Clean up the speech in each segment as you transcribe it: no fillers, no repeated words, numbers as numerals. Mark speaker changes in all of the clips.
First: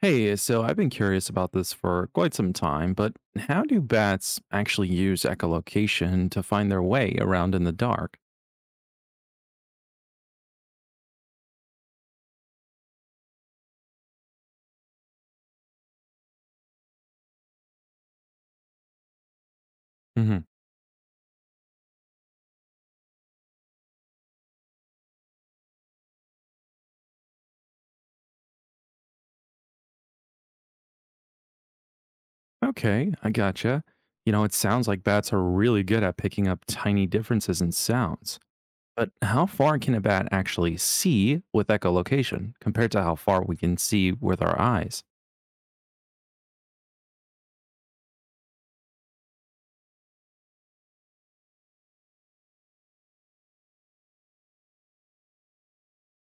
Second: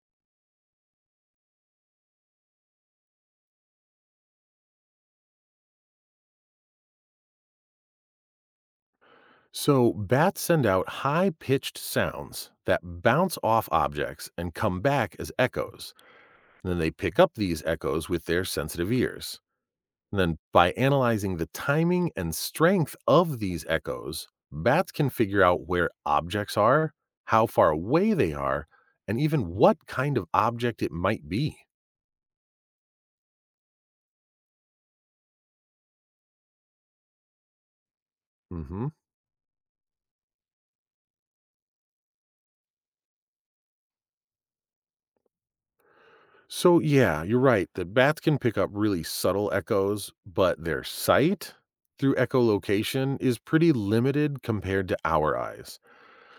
Speaker 1: Hey, so I've been curious about this for quite some time, but how do bats actually use echolocation to find their way around in the dark?
Speaker 2: So, bats send out high pitched sounds that bounce off objects and come back as echoes. And then they pick up these echoes with their sensitive ears. And then,
Speaker 1: hmm
Speaker 2: by analyzing the timing and strength of these echoes, bats can figure out where objects are, how far away they are, and even what kind of object it might be.
Speaker 1: Okay, I gotcha. It sounds like bats are really good at picking up tiny differences in sounds.
Speaker 2: Hmm.
Speaker 1: But how far can a bat actually see with echolocation compared to how far we can see with our eyes?
Speaker 2: So yeah, you're right. The bats can pick up really subtle echoes, but their sight through echolocation is pretty limited compared to our eyes.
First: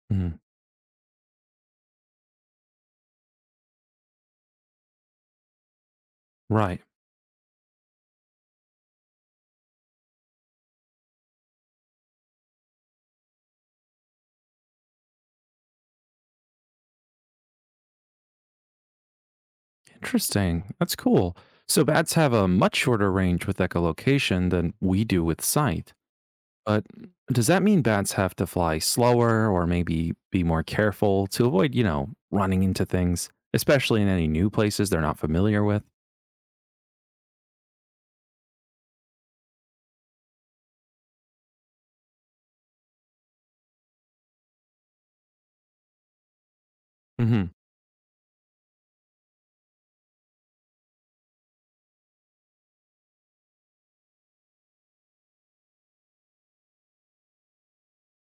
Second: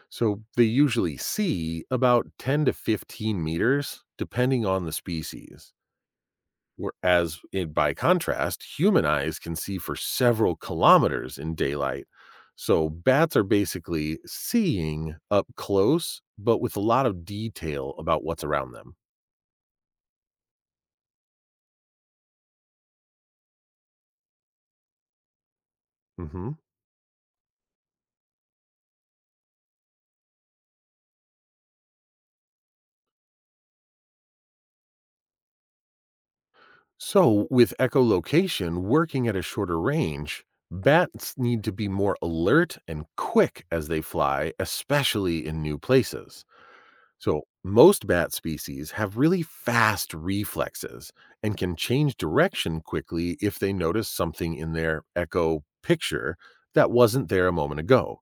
Speaker 1: Mhm.
Speaker 2: So they usually see about 10 to 15 meters, depending on the species.
Speaker 1: Right.
Speaker 2: Whereas, by contrast, human eyes can see for several kilometers in daylight. So bats are basically seeing up close, but with a lot of detail about what's around them.
Speaker 1: Interesting. That's cool. So bats have a much shorter range with echolocation than we do with sight.
Speaker 2: Mhm.
Speaker 1: But does that mean bats have to fly slower or maybe be more careful to avoid, running into things, especially in any new places they're not familiar with?
Speaker 2: So, with echolocation working at a shorter range, bats need to be more alert and quick as they fly, especially in new places. So,
Speaker 1: hmm
Speaker 2: most bat species have really fast reflexes and can change direction quickly if they notice something in their echo picture that wasn't there a moment ago.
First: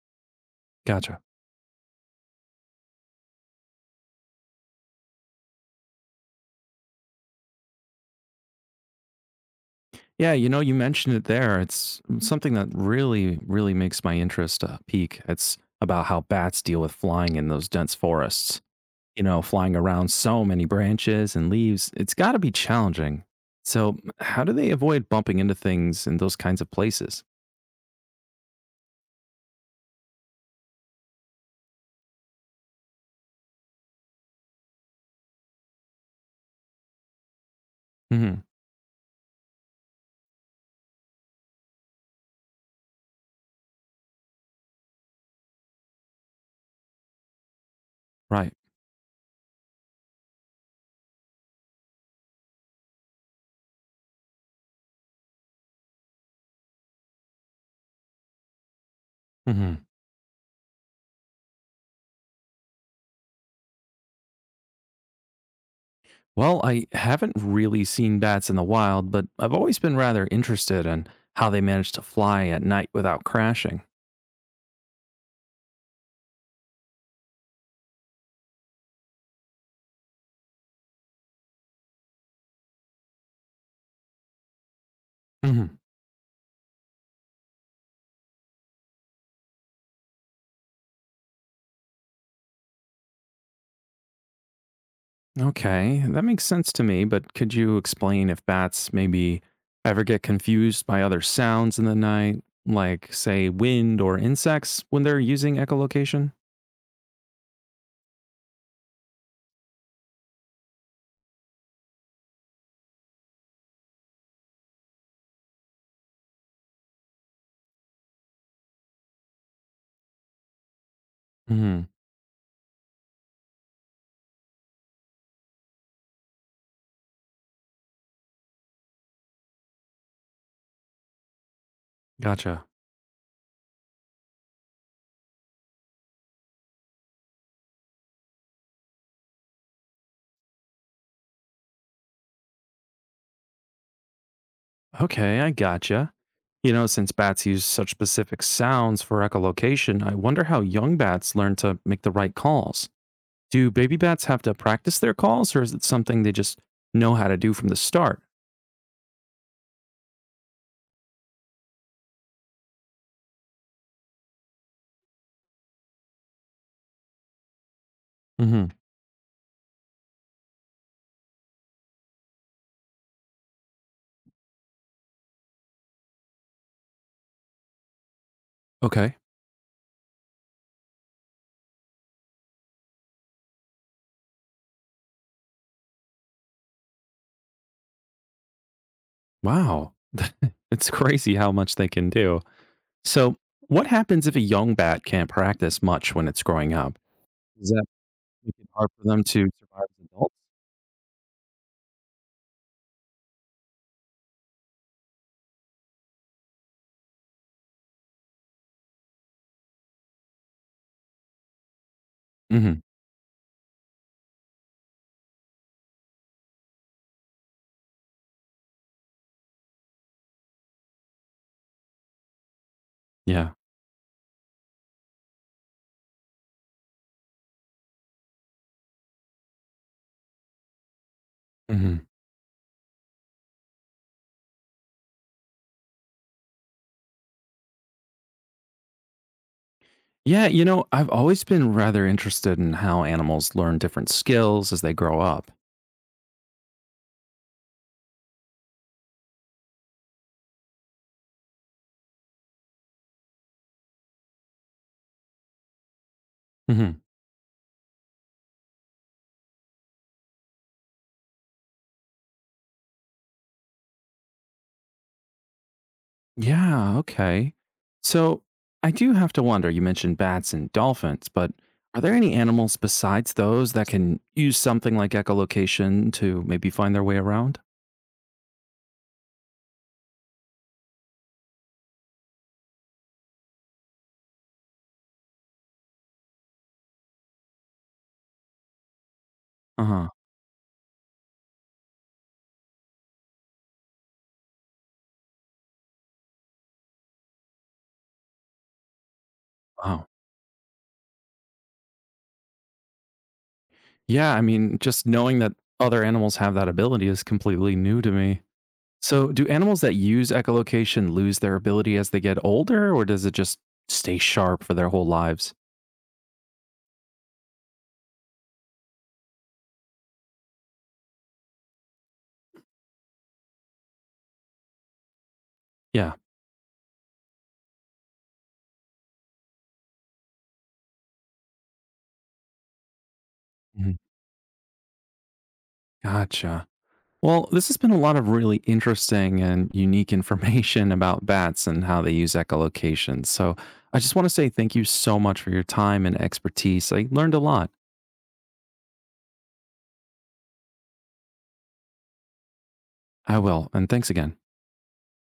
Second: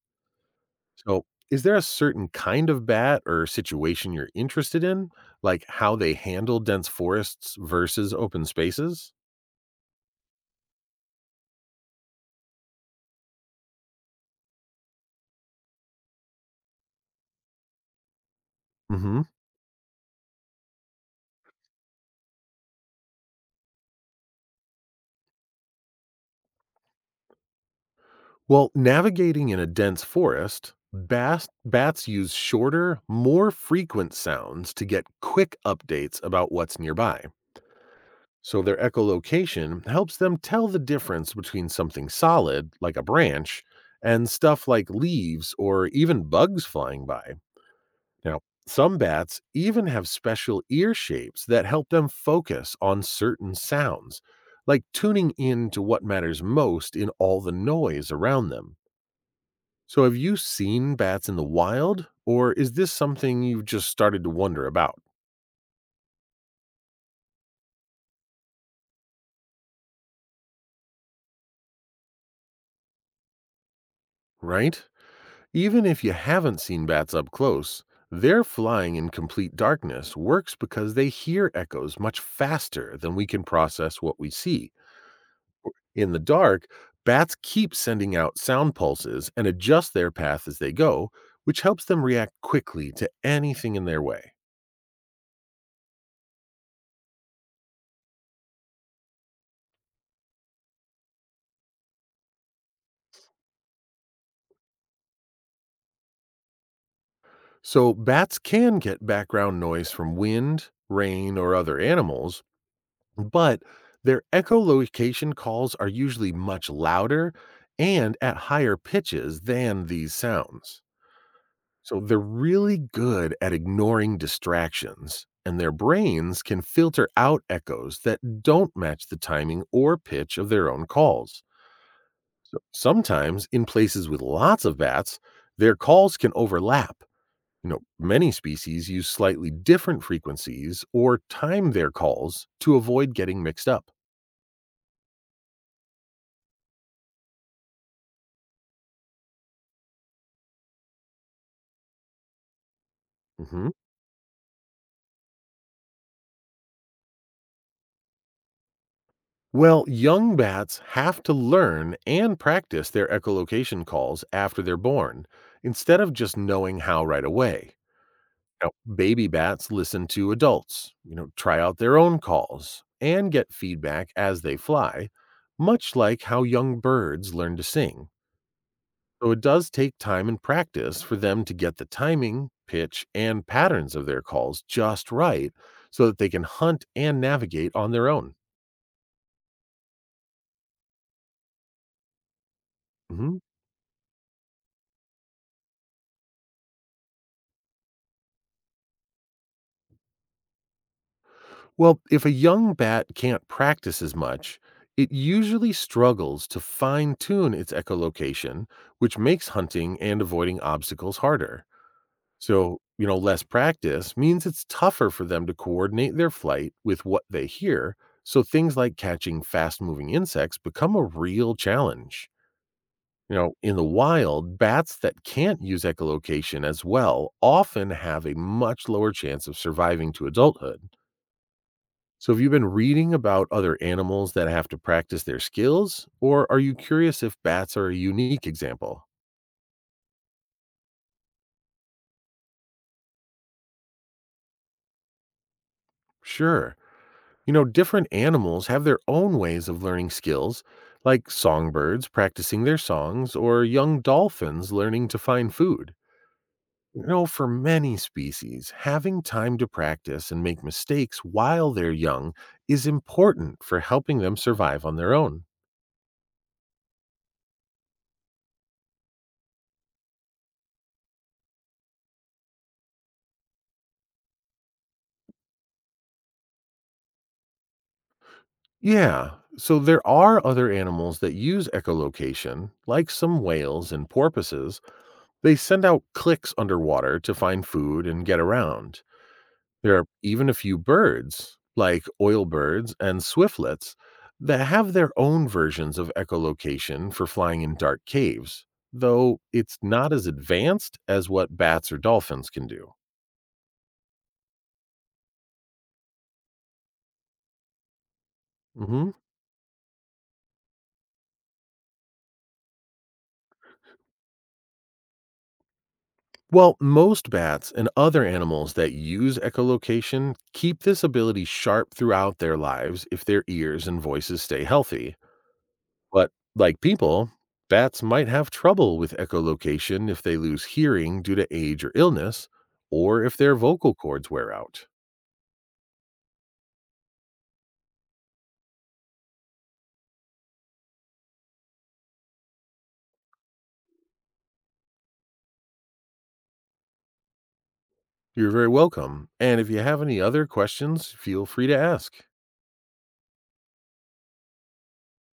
Speaker 1: Gotcha.
Speaker 2: So, is there a certain kind of bat or situation you're interested in, like how they handle dense forests versus open spaces?
Speaker 1: Yeah, you mentioned it there. It's something that really, really makes my interest peak. It's about how bats deal with flying in those dense forests.
Speaker 2: Hmm.
Speaker 1: Flying around so many branches and leaves, it's got to be challenging. So, how do they avoid bumping into things in those kinds of places?
Speaker 2: Well, navigating in a dense forest, bats use shorter, more frequent sounds to get quick updates about what's nearby.
Speaker 1: hmm
Speaker 2: So their echolocation helps them tell the difference between something solid, like a branch, and stuff like leaves or even bugs flying by. Now,
Speaker 1: Right.
Speaker 2: some bats even have special ear shapes that help them focus on certain sounds, like tuning in to what matters most in all the noise around them.
Speaker 1: hmm
Speaker 2: So, have you seen bats in the wild, or is this something you've just started to wonder about,
Speaker 1: Well, I haven't really seen bats in the wild, but I've always been rather interested in how they manage to fly at night without crashing.
Speaker 2: right? Even if you haven't seen bats up close, their flying in complete darkness works because they hear echoes much faster than we can process what we see.
Speaker 1: hmm
Speaker 2: In the dark, bats keep sending out sound pulses and adjust their path as they go, which helps them react quickly to anything in their way.
Speaker 1: Okay, that makes sense to me, but could you explain if bats maybe ever get confused by other sounds in the night, like, say, wind or insects when they're using echolocation?
Speaker 2: So, bats can get background noise from wind, rain, or other animals. But their echolocation calls are usually much louder and at higher pitches than these sounds.
Speaker 1: hmm
Speaker 2: So they're really good at ignoring distractions, and their brains can filter out echoes that don't match the timing or pitch of their own calls. So
Speaker 1: Gotcha.
Speaker 2: sometimes in places with lots of bats, their calls can overlap. Many species use slightly different frequencies or time their calls to avoid getting mixed up.
Speaker 1: Okay, I gotcha. Since bats use such specific sounds for echolocation, I wonder how young bats learn to make the right calls.
Speaker 2: Mhm.
Speaker 1: Do baby bats have to practice their calls or is it something they just know how to do from the start?
Speaker 2: Well, young bats have to learn and practice their echolocation calls after they're born, instead of just knowing how right away. Now,
Speaker 1: hmm
Speaker 2: baby bats listen to adults, try out their own calls and get feedback as they fly, much like how young birds learn to sing.
Speaker 1: Okay.
Speaker 2: So it does take time and practice for them to get the timing, pitch, and patterns of their calls just right so that they can hunt and navigate on their own.
Speaker 1: Wow. It's crazy how much they can do. So,
Speaker 2: Mhm.
Speaker 1: what happens if a young bat can't practice much when it's growing up? Does that make it hard for them to survive as adults?
Speaker 2: Well, if a young bat can't practice as much, it usually struggles to fine tune its echolocation, which makes hunting and avoiding obstacles harder.
Speaker 1: hmm
Speaker 2: So, less practice means it's tougher for them to coordinate their flight with what they hear. So, things like catching fast moving insects become a real challenge. You
Speaker 1: Yeah.
Speaker 2: know, in the wild, bats that can't use echolocation as well often have a much lower chance of surviving to adulthood.
Speaker 1: hmm
Speaker 2: So, have you been reading about other animals that have to practice their skills, or are you curious if bats are a unique example?
Speaker 1: Yeah. I've always been rather interested in how animals learn different skills as they grow up.
Speaker 2: Sure. Different animals have their own ways of learning skills, like songbirds practicing their songs or young dolphins learning to find food. For many species, having time to practice and make mistakes while they're young is important for helping them survive on their own.
Speaker 1: Yeah, okay. So I do have to wonder, you mentioned bats and dolphins, but are there any animals besides those that can use something like echolocation to maybe find their way around?
Speaker 2: Yeah. So there are other animals that use echolocation, like some whales and porpoises. They send out clicks underwater to find food and get around.
Speaker 1: Uh
Speaker 2: There are
Speaker 1: huh.
Speaker 2: even a few birds, like oilbirds and swiftlets, that have their own versions of echolocation for flying in dark caves, though it's
Speaker 1: Wow.
Speaker 2: not as advanced as what bats or dolphins can do.
Speaker 1: Yeah, I mean, just knowing that other animals have that ability is completely new to me.
Speaker 2: Mhm.
Speaker 1: So, do animals that use echolocation lose their ability as they get older, or does it just stay sharp for their whole lives?
Speaker 2: Well, most bats and other animals that use echolocation keep this ability sharp throughout their lives if their ears and voices stay healthy.
Speaker 1: Yeah.
Speaker 2: But like people, bats might have trouble with echolocation if they lose hearing due to age or illness, or if their vocal
Speaker 1: Mhm.
Speaker 2: cords wear out.
Speaker 1: Gotcha. Well, this has been a lot of really interesting and unique information about bats and how they use echolocation. So I just want to say thank you so much for your time and expertise. I learned a lot.
Speaker 2: You're very welcome. And if you have any other questions, feel free to ask.
Speaker 1: I will. And thanks again.